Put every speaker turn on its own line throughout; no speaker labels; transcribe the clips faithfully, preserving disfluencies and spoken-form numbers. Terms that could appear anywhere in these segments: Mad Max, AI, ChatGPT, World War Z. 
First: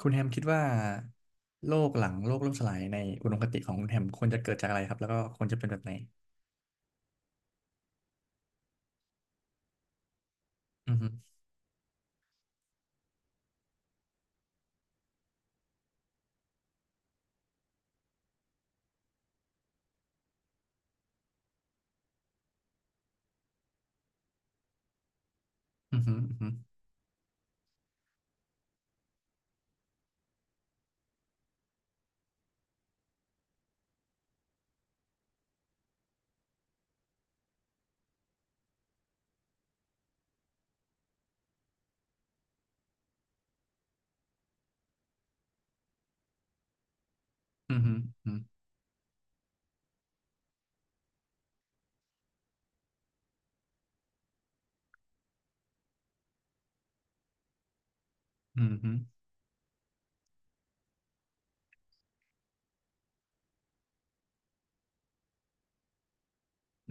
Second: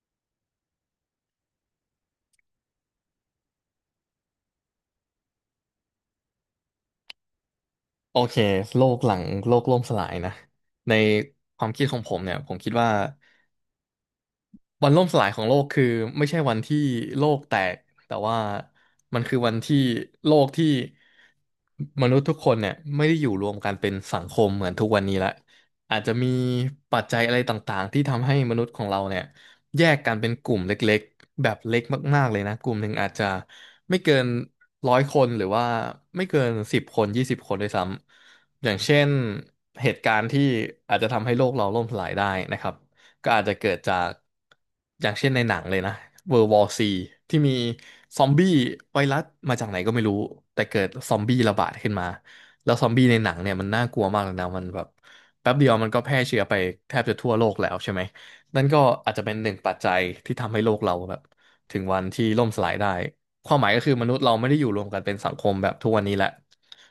คุณแฮมคิดว่าโลกหลังโลกล่มสลายในอุดมคติของคุณแฮมควรจะเกิดจากอะไรครับแล้วก็ควรจะเป็นแบบไหน
โอเคโลกหลังโลกล่มสลายนะ
อื
ใน
อฮึ
ความคิดของผมเนี่ยผมคิดว่า วันล่มสลายของโลกคือไม่ใช่วันที่โลกแตกแต่ว่ามันคือวันที่โลกที่มนุษย์ทุกคนเนี่ยไม่ได้อยู่รวมกันเป็นสังคมเหมือนทุกวันนี้ละ
อื
อาจ
อ
จะ
ฮึ
มี
อือฮึ
ปัจจัยอะไรต่างๆที่ทำให้มนุษย์ของเราเนี่ยแยกกันเป็นกลุ่มเล็กๆแบบเล็กมากๆเลยนะกลุ่มหนึ่งอาจจะไม่เกินร้อยคนหรือว่าไม่เกินสิบคนยี่สิบคนด้วยซ้ำอย่างเช่นเหตุการณ์ที่อาจจะทำให้โลกเราล่มสลายได้นะครับ ก็อาจจะเกิดจากอย่างเช่นในหนังเลยนะ World War ซีที่มี
อือฮึ
ซอ
อื
มบี้ไวรัสมาจากไหนก็ไม่รู้แต่เกิดซอมบี้ระบาดขึ้นมาแล้วซอมบี้ในหนังเนี่ยมันน่ากลัวมากเลยนะมันแบบแป๊บเดียวมันก็แพร่เชื้อไปแทบจะทั่วโลกแล้วใช่ไหม
อ
นั่นก็
ฮึ
อาจจะเป็นหนึ่งปัจจัยที่ทำให้โลกเราแบบถึงวันที่ล่มสลายได้ความหมายก็คือมนุษย์เราไม่ได้อยู่รวมกันเป็นสังคมแบบทุกวันนี้แหละ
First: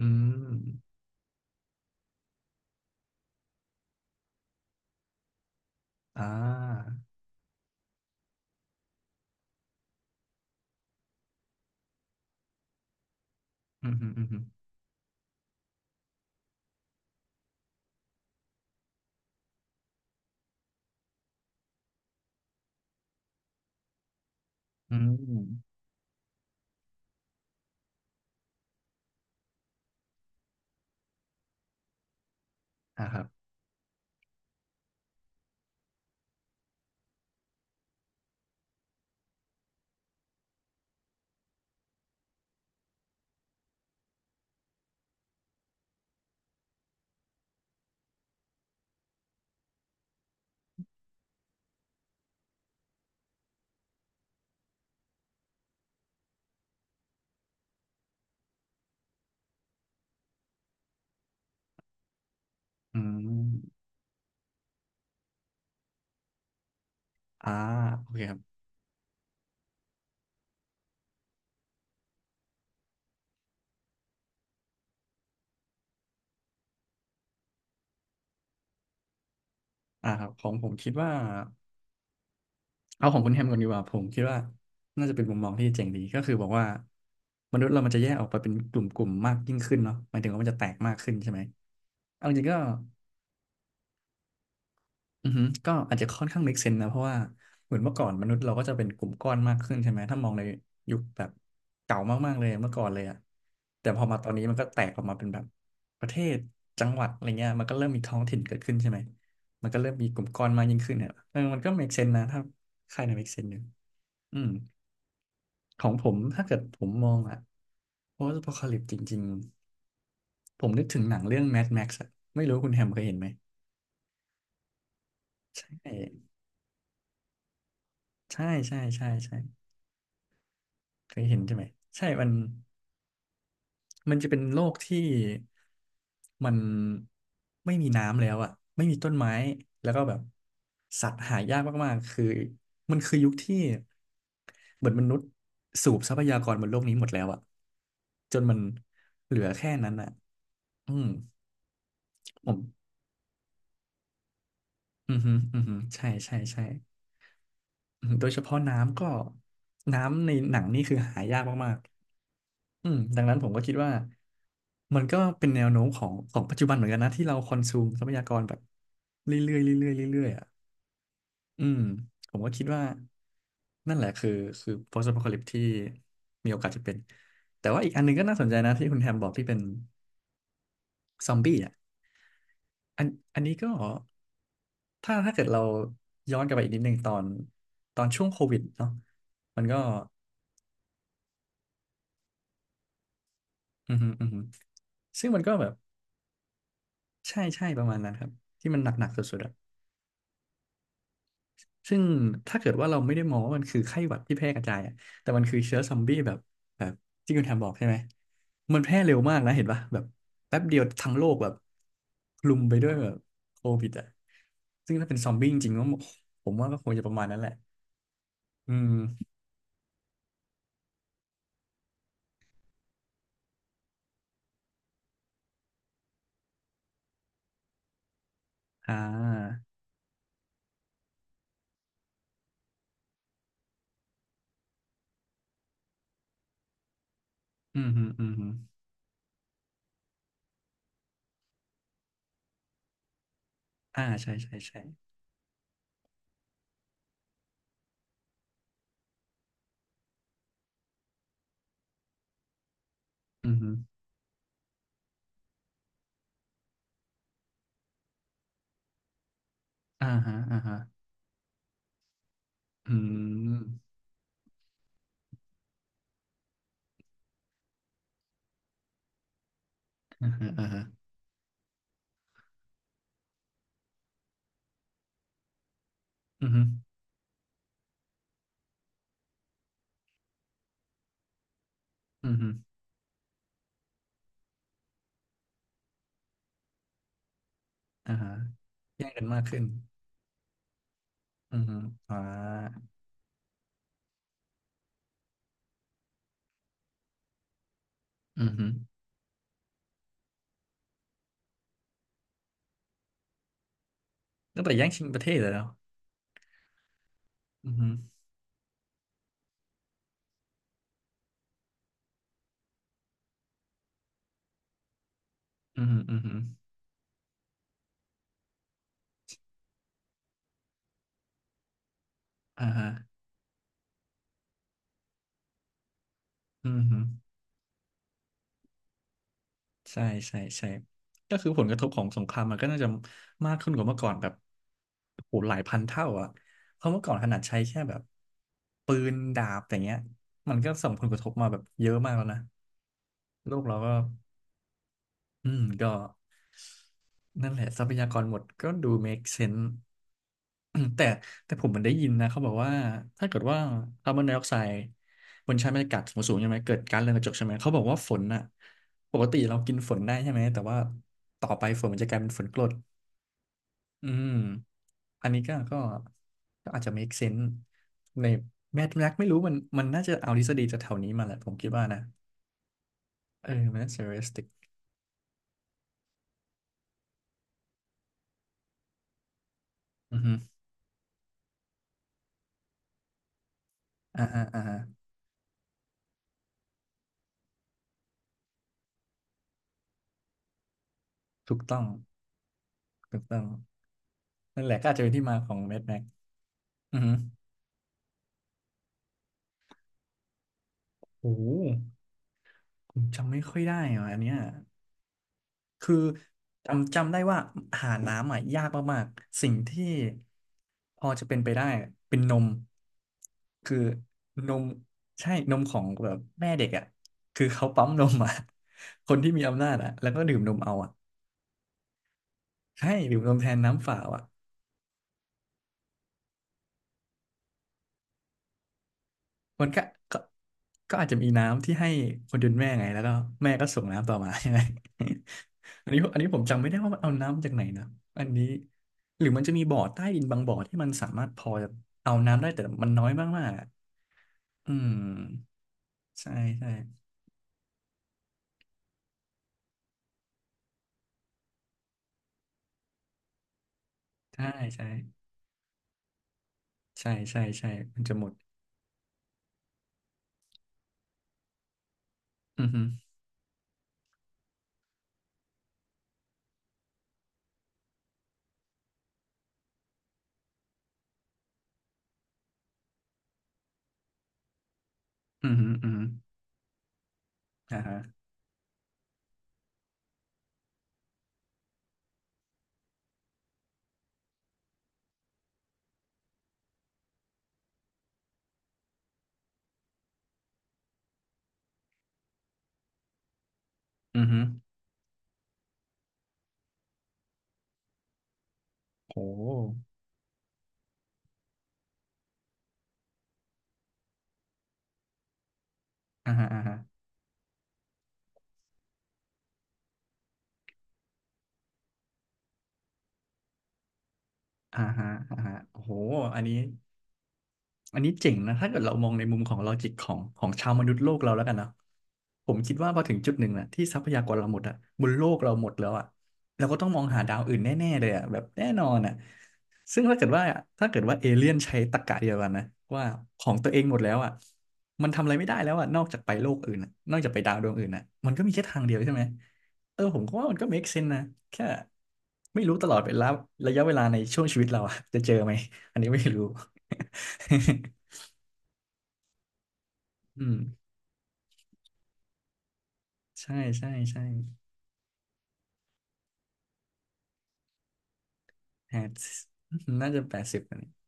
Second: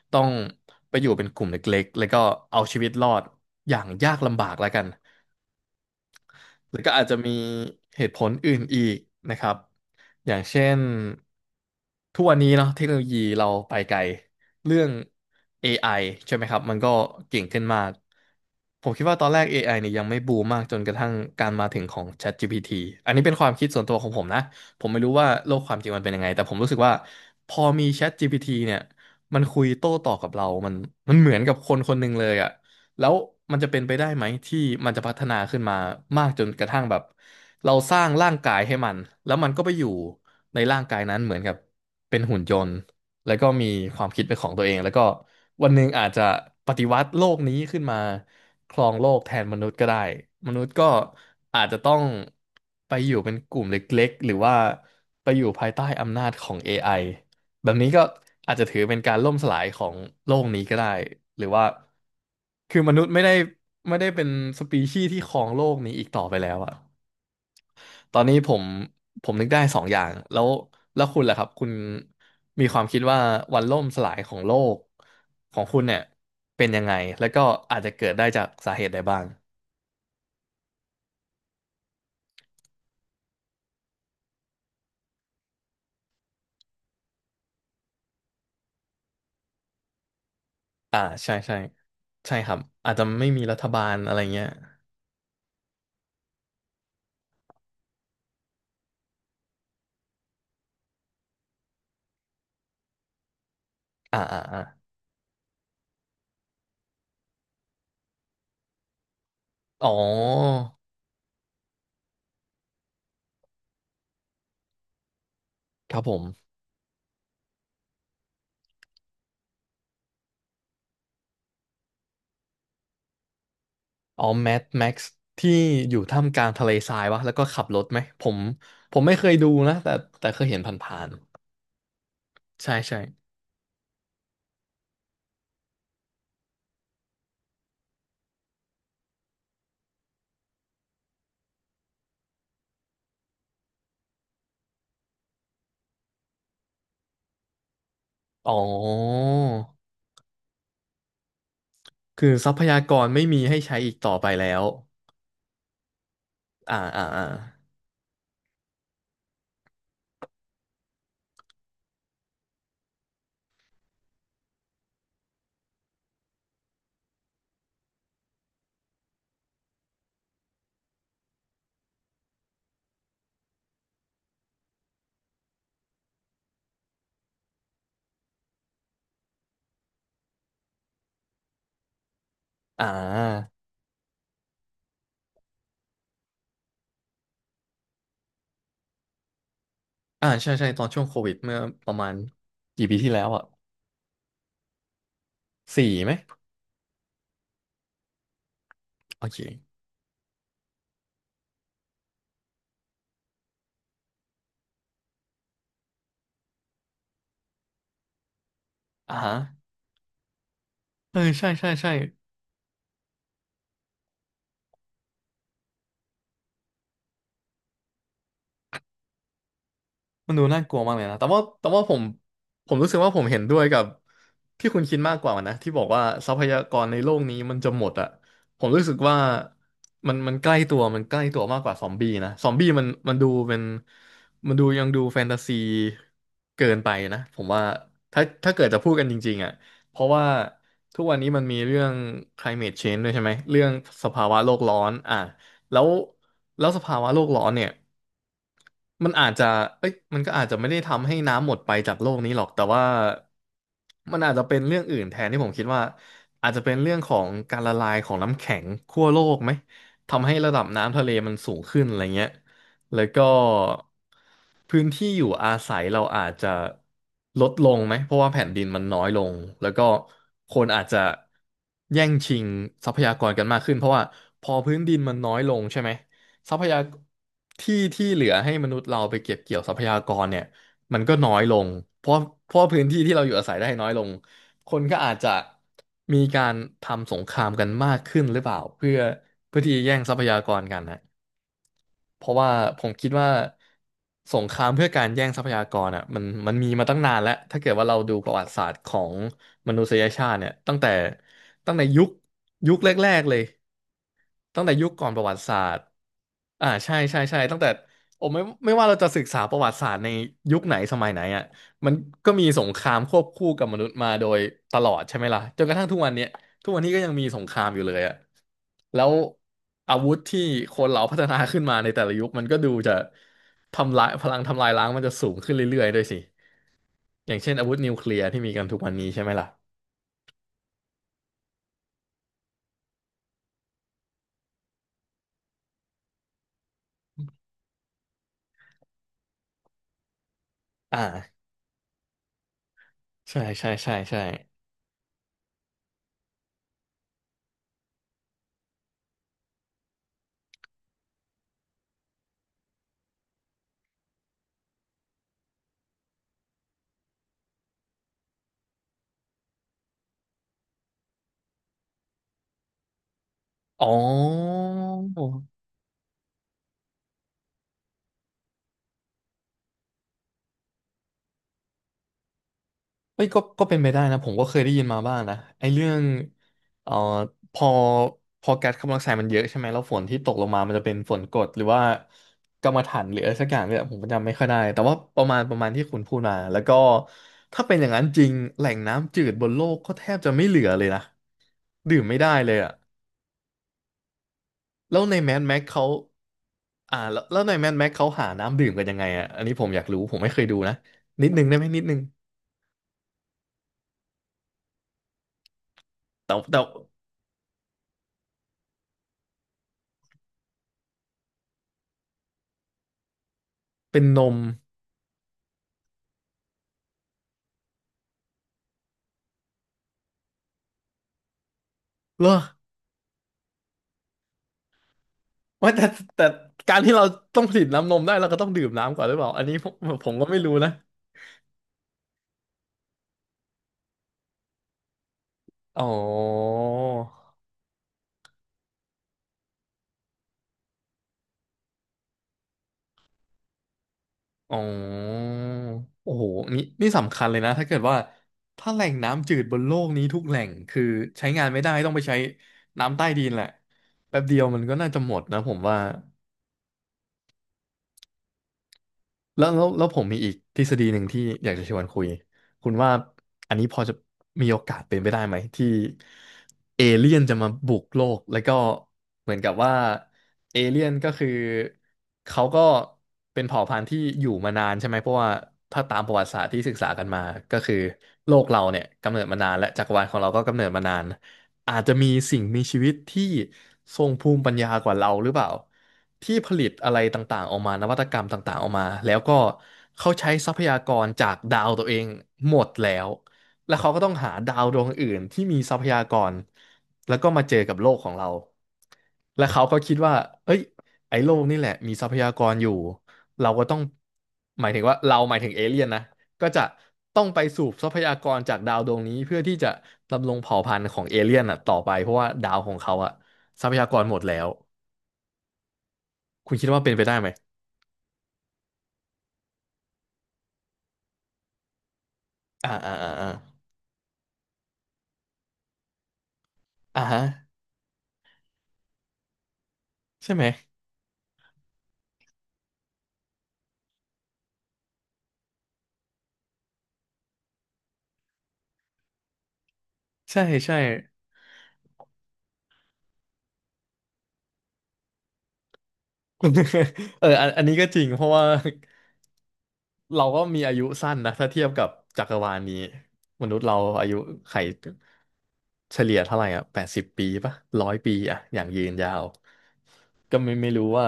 อื
ต้อง
ม
ไปอยู่เป็นกลุ่มเล็กๆแล้วก็เอาชีวิตรอดอย่างยากลำบากแล้วกัน
อ่
แล้วก็
า
อาจจะมีเหตุผลอื่นอีกนะครับ อย่างเช่นทุกวันนี้เนาะเทคโนโลยีเราไป
อื
ไก
อ
ล
ฮึอือฮึ
เรื่อง เอ ไอ ใช่ไหมครับมันก็เก่งขึ้นมากผมคิดว่าตอนแรก เอ ไอ เนี่ยยังไม่บูมมากจนกระทั่งการมาถึงของ ChatGPT อันนี้เป็นความคิดส่วนตัวของผมนะผม
อื
ไม่รู้ว่า
ม
โลกความจริงมันเป็นยังไงแต่ผมรู้สึกว่าพอมี ChatGPT เนี่ยมันคุยโต้ตอบกับเรามันมันเหมือนกับคนคนหนึ่งเลยอะ
อ่า
แล้ว
ครับ
มันจะเป็นไปได้ไหมที่มันจะพัฒนาขึ้นมามากจนกระทั่งแบบเราสร้างร่างกายให้มันแล้วมันก็ไปอยู่ในร่างกายนั้นเหมือนกับเป็นหุ่นยนต์แล้วก็มีความคิดเป็นของตัวเองแล้วก็วันหนึ่งอาจจะปฏิวัติโลกนี้ขึ้นมาครองโลกแทนมนุษย์ก็ได้มนุษย์ก็อาจจะต้องไปอยู่เป็นกลุ่มเล็กๆหรือว่าไปอยู่ภายใต้อำนาจของ เอ ไอ แบบนี้ก็อาจจะถือเป็นการล่มสลายของโลกนี้ก็ได้หรือว่าคือม
อื
นุษย์ไม่ได้
ม
ไม่ได้เป็นสปีชีส์ที่ครองโลกนี้อีกต่อไปแล้วอะ
อ่าโอ
ต
เค
อน
ค
นี้
รับ
ผมผมนึกได้สองอย่างแล้วแล้วคุณล่ะครับคุณมีความคิดว่าวันล่มสลายของโลกของคุณเนี่ยเป็นยังไงแล้วก็อาจจะเกิดได้จากสาเหตุใดบ้าง
อ่าครับของผมคิดว่า เอาของคุณแฮมก่อนดีกว่าผมคิดว่าน่าจะเป็นมุมมองที่เจ๋งดีก็คือบอกว่ามนุษย์เรามันจะแยกออกไปเป็นกลุ่มๆมากยิ่งขึ้นเนาะหมายถึงว่ามันจะแตกมาก
อ่า
ขึ้นใช่
ใช่
ไหม
ใช่
เอาจ
ใช่
ริง
ค
ๆ
รั
ก็
บอาจจะไม่มีรัฐบาลอะไรเงี้ย
อือฮึก็อาจจะค่อนข้าง make sense นะเพราะว่าเหมือนเมื่อก่อนมนุษย์เราก็จะเป็นกลุ่มก้อนมากขึ้นใช่ไหมถ้ามองในยุคแบบเก่ามากๆเลยเมื่อก่อนเลยอะแต่พอมา
อ่า
ตอน
อ่า
นี้มัน
อ่า
ก็แตกออกมาเป็นแบบประเทศจังหวัดอะไรเงี้ยมันก็เริ่มมีท้องถิ่นเกิดขึ้นใช่ไหมมันก็
อ๋
เริ่มมีกลุ่มก้อนมา
อ
กยิ่งขึ้นเนี่ยเออมันก็ make sense นะถ้าใครใน make sense อยู่อืมของ
ครับ
ผ
ผ
ม
ม
ถ้าเกิดผมมองอะ post apocalypse จริงๆผมนึกถึงหนังเรื่อง Mad Max อะไม่รู้คุณแฮมเคยเห็นไหม
อ๋อแมทแม็กซ์ที่
ใช
อยู่ท่าม
่
กลางทะเลทรายวะแล้วก็ขับรถไหมผม
ใช่ใช่
ผม
ใช่
ไม่เคย
ใช่
ดูนะแต่แต่เคยเห็นผ่าน
เคยเห็นใช่ไหมใช่มัน
ๆใช่ใช่
มันจะเป็นโลกที่มันไม่มีน้ำแล้วอ่ะไม่มีต้นไม้แล้วก็แบบสัตว์หายากมากๆคือมันคือยุคที่เหมือนมนุษย์สูบทรัพยากรบนโลกนี้หมดแล้วอ่ะจน
อ๋
มั
อ
นเหลือแค่นั้นอ่ะอืม
คือท
ผ
รั
ม
พยากรไม่มีให้ใช้อีกต่อไปแล้ว
อือฮึอือฮึใช่ใช่ใช่
อ่าอ่าอ่า
อือฮึโดยเฉพาะน้ำก็น้ำในหนังนี่คือหายากมาก อืมดังนั้นผมก็คิดว่ามันก็เป็นแนวโน้มของของปัจจุบันเหมือนกันนะที่เราคอนซูมทรัพยากรแบบเรื่อยๆเรื่อยๆเรื่อยๆอ่ะอืมผมก็คิดว่านั่นแหละคือคือ post apocalypse ที่มีโอกาสจะเป็นแต่ว่าอีกอันหนึงก็น่าสนใจนะที่คุณแฮมบอกที่เป็นซอมบี้อ่ะ
อ่
อันอัน
า
นี้ก็ถ้าถ้าเกิดเราย้อนกลับไปอีกนิดนึงตอนตอนช่วงโควิดเนาะมันก็
อ่าใช่ใช่ตอนช่วงโควิดเมื่อประมาณกี่ปีที่แล้วอ่ะ
อืมอหืมออือหือซึ่งมันก็แบบ
สี่ไหม
ใช่ใช่ประมาณนั้นครับที่มันหนักๆ
โอ
สุดๆอะ
เค
ซึ่งถ้าเกิดว่าเราไม่ได้มองว่ามันคือไข้หวัดที่แพร่กระจายอะแต่มันคือเชื้อซอมบี้แบบแบบที่คุณแทมบอกใช่ไหมมันแพร่เร็
อ่า
ว
ฮะ
มากนะเห็นปะแบบแป๊บเดียวทั้ง
เออ
โลกแบ
ใช่
บ
ใช่ใช่
คลุมไปด้วยแบบโควิดอ่ะซึ่งถ้าเป็นซอมบี้จริงๆก็ผมว่าก็คงจะประมาณนั้นแหละอืม
มันดูน่ากลัวมากเลยนะ แต่ว่าแต่ว่าผมผมรู้สึกว่าผมเห็นด้วยกับที่คุณคิดมากกว่านะที่บอกว่าทรัพยากรในโลกนี้มันจะหมดอะผมรู้สึ
อ่า
กว่ามันมันใกล้ตัวมันใกล้ตัวมากกว่าซอมบี้นะซอมบี้มันมันดูเป็นมันดูยังดูแฟนตาซีเกินไปนะผมว่า
อืมฮึอื
ถ้า
มฮึ
ถ้าเกิดจะพูดกันจริงๆอะเพราะว่าทุกวันนี้มันมีเรื่อง climate change ด้วยใช่ไหมเรื่อง
อ่า
สภา
ใช่
วะโล
ใช่
กร้อ
ใช่
นอ่ะ แล้วแล้วสภาวะโลกร้อนเนี่ยมันอาจจะเอ้ยมันก็อาจจะไม่ได้ทำให้น้ำหมดไปจากโลกนี้หรอกแต่ว่า
อืมฮึ
มันอาจจะเป็นเรื่องอื่นแทนที่ผมคิดว่าอาจจะเป็นเรื่องของการละลายของน้ำแข็งขั้วโลกไหม
อ่า
ทำให้
ฮะ
ระ
อ่า
ดับ
ฮะ
น้ำทะเลมันสูงขึ้นอะไรเงี้ย
อื
แล้วก็
ม
พื้นที่อยู่อาศัยเราอาจจะลดลงไหมเพราะว่าแผ่นดินมันน้อยลงแล้วก็
อ่าฮะ
ค
อ่า
น
ฮะ
อาจจะแย่งชิงทรัพยากรกันมากขึ้นเพราะว่าพอพื้นดินมันน้อยลงใช่ไหม
อืม
ทรั
ฮึ
พยากที่ที่เหลือให้มนุษย์เราไปเก็บเกี่ยวทรัพยากรเนี่ยมันก็น้อยลงเพราะ
อืมฮึ
เพราะพื้นที่ที่เราอยู่อาศัยได้น้อยลงคนก็อาจจะมีการทำสงครามกันมาก
อ่า
ขึ้น
ฮะ
หรือเปล่าเพื่อ
แย่งกันมาก
เพื่
ขึ้
อ
น
ที่จะแย่งทรัพยากรกันนะ
อืมฮึอ่า
เพราะว่าผมคิดว่าสงครามเพื่อการแย่งทรัพยากรอ่ะมันมันมีมาตั้งนานแล้วถ้าเกิดว่าเราดูประ
อื
วั
ม
ติศา
ฮึ
สตร์ของมนุษยชาติเนี่ยตั้งแต่ตั้งแต่ยุคยุคแรกๆเลย ตั้
ตั้ง
ง
แต่
แต่
แย่
ยุ
ง
ค
ชิ
ก่
ง
อน
ป
ป
ระ
ระ
เท
วั
ศ
ติ
เลย
ศา
แล้ว
สตร์อ่าใช่ใช่ใช่ตั้งแต่
อือฮึ
ผมไม่ไม่ว่าเราจะศึกษาประวัติศาสตร์ในยุคไหนสมัยไหนอ่ะมันก็มีสงครามควบคู่กับมนุษย์มาโดยตลอดใช่ไหมล่ะจนกระ
อื
ทั่
อ
ง
ฮึ
ทุกวัน
อือ
เนี้ย
ฮึ
ทุกวันนี้ก็ยังมีสงครามอยู่เลยอ่ะแล้วอาวุธที่คนเราพัฒนาขึ้นมาในแต่ละยุคมันก็
อ่า
ดู
ฮะ
จะทำลายพลังทำลายล้างมันจะสูงขึ้นเรื่อยๆด้วยสิ
อือฮึ
อย่างเช่นอาวุธนิวเคลียร์ที่มีกันทุกวันนี้ใช่ไหมล่ะ
ใช่ใช่ใช่ก็คือผลกระทบของสงครามมันก็น่าจะมากขึ้นกว่าเมื่อก่อนแบบโหหลายพันเท่าอ่ะเพราะเมื่อก่อนขนาดใช้แค่แบบปืนดาบอย่างเงี้ยมันก็ส่งผลกระทบ
อ่า
มาแบบเยอะมากแล้วนะ
ใช่
โลก
ใช่
เราก็
ใช่ใช่
อืมก็นั่นแหละทรัพยากรหมดก็ดู make sense แต่แต่ผมมันได้ยินนะเขาบอกว่าถ้าเกิดว่าคาร์บอนไดออกไซด์บนชั้นบรรยากาศสูงสูงใช่ไหมเกิดก๊าซเรือนกระจกใช่ไหมเขาบอกว่าฝนอ่ะปกติเรากินฝนได้ใช่ไหมแต่ว่าต่อไปฝนมันจะกลายเป็นฝนกรด
อ๋อ
อืมอันนี้ก็ก็ก็อาจจะ make sense ในแมทแม็กไม่รู้มันมันน่าจะเอาทฤษฎีจากแถวนี้มาแหละผมคิดว่านะ
เอ้ยก็
เออ
ก็
มั
เป็น
น
ไป
น่าจะ
ได้นะผมก็
realistic
เคยได้ยินมาบ้างนะไอ้เรื่องเอ่อพอพอแก๊สคาร์บอนไดออกไซด์มันเยอะใช่ไหมแล้วฝน
อื
ที่
อ
ต
ฮึ
กลงมามันจะเป็นฝนกรดหรือว่ากำมะถันหรืออะไรสักอย่างเนี่ยผม
อ่า
จำไม่
อ่า
ค่อยได้
อ่า
แต่ว่าประมาณประมาณที่คุณพูดมาแล้วก็ถ้าเป็นอย่างนั้นจริงแหล่งน้ำจืดบนโลกก็แทบจะไม่เหลือเลยนะ
ถูกต้อง
ดื่มไม่ได้เลยอะ
ถูกต้องนั่นแหละก็อาจ
แล้
จะ
ว
เป็น
ใน
ที่
แม
มา
d
ขอ
แม็
ง
ก
แมท
เขา
แม็กอื
อ่า
อฮึ
แล้วแล้วในแม d แม็กเขาหาน้ำดื่มกันยังไงอะอันนี้ผมอยากรู้ผมไม่เคยดูนะนิด
โอ้
นึ
โห
งได้ไหมนิดนึง
ผมจำไม่ค่อยได้อ่ะอันเนี้ยคือ
แต่แต่
จำจำได้ว่าหาน้ำอ่ะยากมากๆสิ่งที่พอจะเป็นไปได้เป็นนมคือ
เป็นนม
นมใช่นมของแบบแม่เด็กอ่ะคือเขาปั๊มนมอ่ะ คนที่มีอำนาจอ่ะแล้วก็ดื่มนมเอาอ่ะ
เหรอ
ใช่ดื่มนมแทนน้ำเปล่าอ่ะ
ว่าแต่แต่การที่เราต้องผลิตน้ำนมได้เราก็ต้องดื่มน้ำก่อนหรือเปล่าอันนี้
มั
ผ
น
ม
ก็
ผม
ก็
ก็ไม่รู้นะ
ก็อาจจะมีน้ำที่ให้คนจนแม่ไงแล้วก็แม่ก็ส่งน้ำต่อมา ใช่ไหม
อ๋ อ
อันนี้อันนี้ผมจำไม่ได้ว่ามันเอาน้ำจากไหนนะอันนี้หรือมันจะมีบ่อใต้ดินบางบ่อที่มันสามารถพอจะเอาน้ำได้แต่มันน้อยมากๆอะ
อ๋อ
อืม
โอ้โห
ใช่
นี่
ใช่
นี่สำคัญเลยนะถ้าเกิดว่าถ้าแหล่งน้ำจืดบนโลกนี้ทุกแหล่งคือใช้งานไม่ได้ต้องไปใช้น้ำใต้ดินแหละแป๊บเดีย
ใช่
วมันก็
ใช่
น่าจะหมดนะผมว่า
ใช่ใช่ใช่มันจะหมด
แล้วแล้วแล้วผมมีอีกทฤษฎีหนึ่งที่อยากจะชวนคุย
อือ
คุณ
ฮึ
ว่าอันนี้พอจะมีโอกาสเป็นไปได้ไหมที่เอเลี่ยนจะมาบุกโลกแล้วก็เหมือนกับว่าเอเลี่ยนก็คือเขาก็เป็นเผ่าพันธุ์ที่อยู่มานานใช่ไหมเพราะว่า
อือฮึ
ถ้า
อือ
ตาม
ฮึ
ประวัติศาสตร์ที่ศึกษากันมาก็คือ
อ่าฮะ
โลกเราเนี่ยกำเนิดมานานและจักรวาลของเราก็กำเนิดมานาน อาจจะมีสิ่งมีชีวิตที่ทรงภูมิปัญญากว่าเราหรือเปล่าที่ผลิตอะไรต่างๆออกมานวัตกรรมต่างๆออกมาแล้วก็เขาใช้ทรัพยากรจากดาวตัวเองหมดแล้วแล้วเขาก็ต้อง
อือ
หา
ฮึ
ดาวดวงอื่นที่มีทรัพยากรแล้วก็มาเจอกับโลกของเรา
โ
และเขาก็
ห
คิดว่าเอ้ยไอ้โลกนี่แหละมีทรัพยากรอยู่เราก็ต้องหมายถึงว่าเราหมายถึงเอเลี่ยนนะ
อ่าฮะ
ก็
อ่า
จะ
ฮะ
ต้องไปสูบทรัพยากรจากดาวดวงนี้เพื่อที่จะดำรงเผ่าพันธุ์ของเอเลี่ยนอ่ะต่อไปเพราะว่าดาวของเขาอ่ะทรัพยากรหมดแล้ว
อ่าฮะอ่าฮะโอ้โหอัน
คุ
นี้
ณคิดว่าเป็นไปได้ไหม
อันนี้เจ๋งนะถ้าเกิดเรามองในมุมของลอจิกของของชาวมนุษย์โลกเราแล้วกันเนาะผม
อ่า
คิดว่า
อ่า
พอ
อ่า
ถึง
อ่า
จุดหนึ่งนะที่ทรัพยากรเราหมดอะบนโลกเราหมดแล้วอะเราก็ต้องมอ
อ่า
งหา
ฮะ
ดาวอื่นแน่ๆเลยอะแบบแน่นอนอะซึ่งถ้าเกิด
ใช่
ว่า
ไหม
ถ้าเกิดว่าเอเลี่ยนใช้ตรรกะเดียวกันนะว่าของตัวเองหมดแล้วอะมันทำอะไรไม่ได้แล้วอะนอกจากไปโลกอื่นอะนอกจากไปดาวดวงอื่นอะมันก็มีแค่ทางเดียวใช่ไหมเออผมก็
ใช่
ว่ามันก็
ใช่
make sense นะแค่ไม่รู้ตลอดเวลาระยะเวลาในช่วงชีวิตเราอะจะเจอไหมอันนี้ไม่รู้
เอออันอันนี้ก็จริง เพราะว่า เรา
อื
ก็มีอา
ม
ยุสั้นนะถ้าเทียบกับจักรวาลนี้ม
ใช่
นุษย์เรา
ใช่
อายุ
ใช่
ไขเฉลี่ยเท่าไหร่อ่ะแปดสิบปีปะร้อยปีอ่ะอย่างยืน
แปด
ยาว
น่าจะแป
ก็
ด
ไม่
สิบ
ไม่
นะ
รู้
เนี่ย
ว่า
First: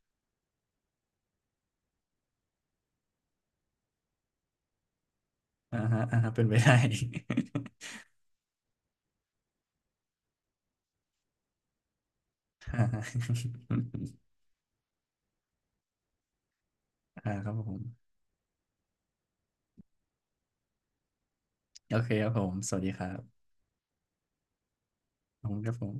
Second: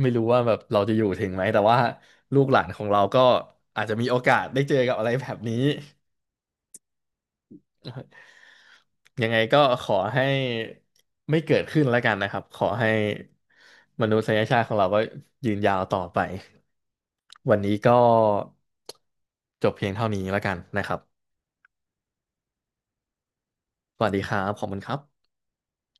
ไม่รู้ว่าแบบเราจะอยู่ถึงไหมแต่ว่าลูกหลานของเราก็อาจจะมีโอกาสได้เจอกับอะไรแบบนี้
อ่าฮะอ่าฮะเป็นไปได้
ยังไงก็ขอให้ไม่เกิดขึ้นแล้วกันนะครับขอ
อ่า
ให้
ฮะ
มนุษ ยชาติของเราก็ยืนยาวต่อไป
อ่าครับ
วัน
ผ
นี้
ม
ก็จบเพียงเท่านี้แล้วกันนะครับ
โอเคครับผมสวัสดีครับ
สวัสดีครับขอบคุณครับ
ผมครับผม